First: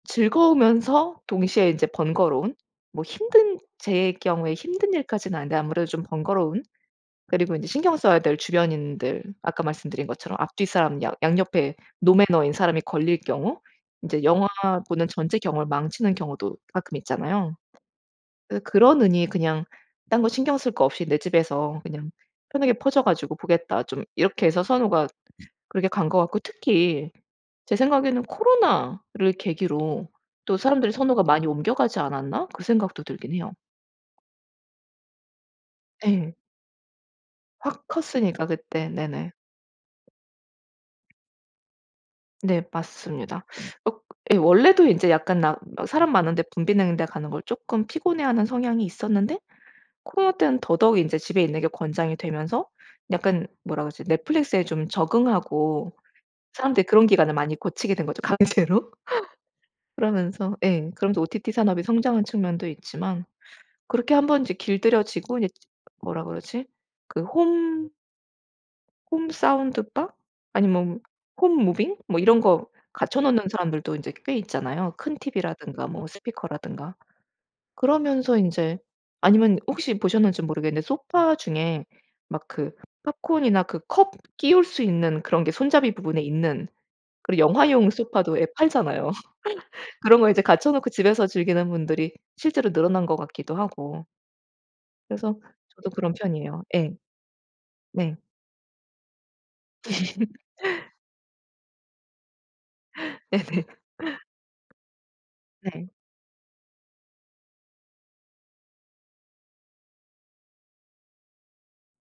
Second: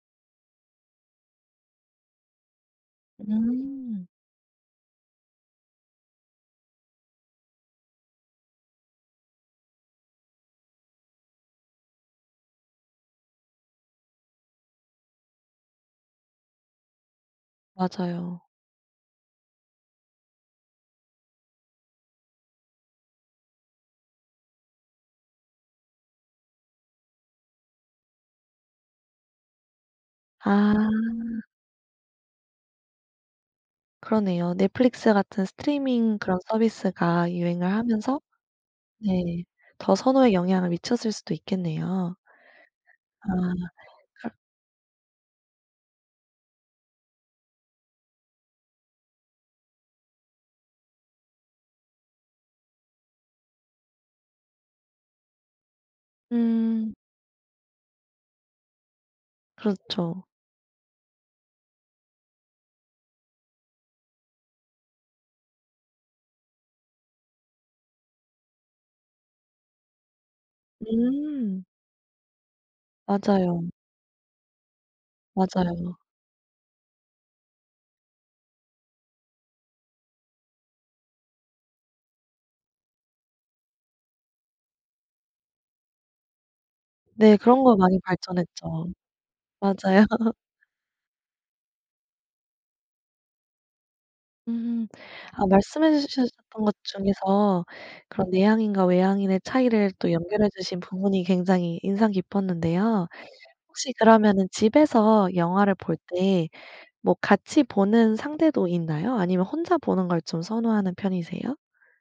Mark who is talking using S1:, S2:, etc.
S1: 즐거우면서 동시에 인제 번거로운? 뭐 힘든
S2: 음.
S1: 제 경우에 힘든 일까지는 아닌데 아무래도 좀 번거로운? 그리고 인제 신경 써야 될 주변인들 아까 말씀드린 것처럼 앞 뒤 사람 양 양 옆에 노매너인 사람이 걸릴 경우 이제 영화 보는 전체 경험을 망치는 경우도 가끔 있잖아요.
S2: 맞아요.
S1: '그 그러느니 그냥 딴 거 신경 쓸 거 없이 내 집에서 그냥 편하게 퍼져 가지고 보겠다.' 좀 이렇게 해서 선호가 그렇게 간 것 같고 특히 제 생각에는 '코로나를 계기로 또
S2: 아.
S1: 사람들이 선호가 많이 옮겨가지 않았나?' 그 생각도 들긴 해요.
S2: 그러네요. Netflix 같은 스트리밍
S1: 예.
S2: 그런 서비스가 유행을
S1: 확
S2: 하면서
S1: 컸으니까 그때. 네네.
S2: 네 더 선호에 영향을 미쳤을 수도 있겠네요.
S1: 네,
S2: 아
S1: 맞습니다. 억
S2: 그럼
S1: 예 원래도 이제 약간 나 막 사람 많은 데 붐비는 데 가는 걸 쪼끔 피곤해 하는 성향이 있었는데 코로나때는 더더욱 인제 집에 있는게 권장이 되면서 약간 뭐라 그러지? Netflix에 좀 적응하고 사람들이
S2: 음.
S1: 그런 기간에 많이 고치게 된거죠. 강제로.
S2: 그렇죠.
S1: 그러면서 예 그러면서 OTT 산업이 성장한 측면도 있지만 그렇게 한번 이제 길들여지고 이제 뭐라 그러지? 그 홈 홈 사운드바 아니면 홈
S2: 음.
S1: 무빙 뭐 이런 거 갖춰 놓는
S2: 맞아요.
S1: 사람들도 인제 꽤 있잖아요. 큰 TV라든가
S2: 맞아요.
S1: 뭐 스피커라든가. 그러면서 인제 아니면 혹시 보셨는지 모르겠는데 소파 중에 막 그 팝콘이나 그 컵 끼울 수 있는 그런 게 손잡이 부분에 있는
S2: 네,
S1: 그리고
S2: 그런 거
S1: 영화용
S2: 많이
S1: 소파도 예
S2: 발전했죠.
S1: 팔잖아요.
S2: 맞아요.
S1: 그런 거 이제 갖춰 놓고 집에서 즐기는 분들이 실제로 늘어난 것 같기도 하고.
S2: 음
S1: 그래서
S2: 아
S1: 저도
S2: 말씀해
S1: 그런
S2: 주셔
S1: 편이에요.
S2: 셨던 것
S1: 예.
S2: 중에서
S1: 네.
S2: 그런 내향인과 외향인의 차이를 또 연결해 주신 부분이 굉장히 인상 깊었는데요.
S1: 네네.
S2: 혹시 그러면은 집에서 영화를
S1: 네.
S2: 볼 때 뭐 같이 보는 상대도 있나요? 아니면 혼자 보는 걸 좀 선호하는 편이세요?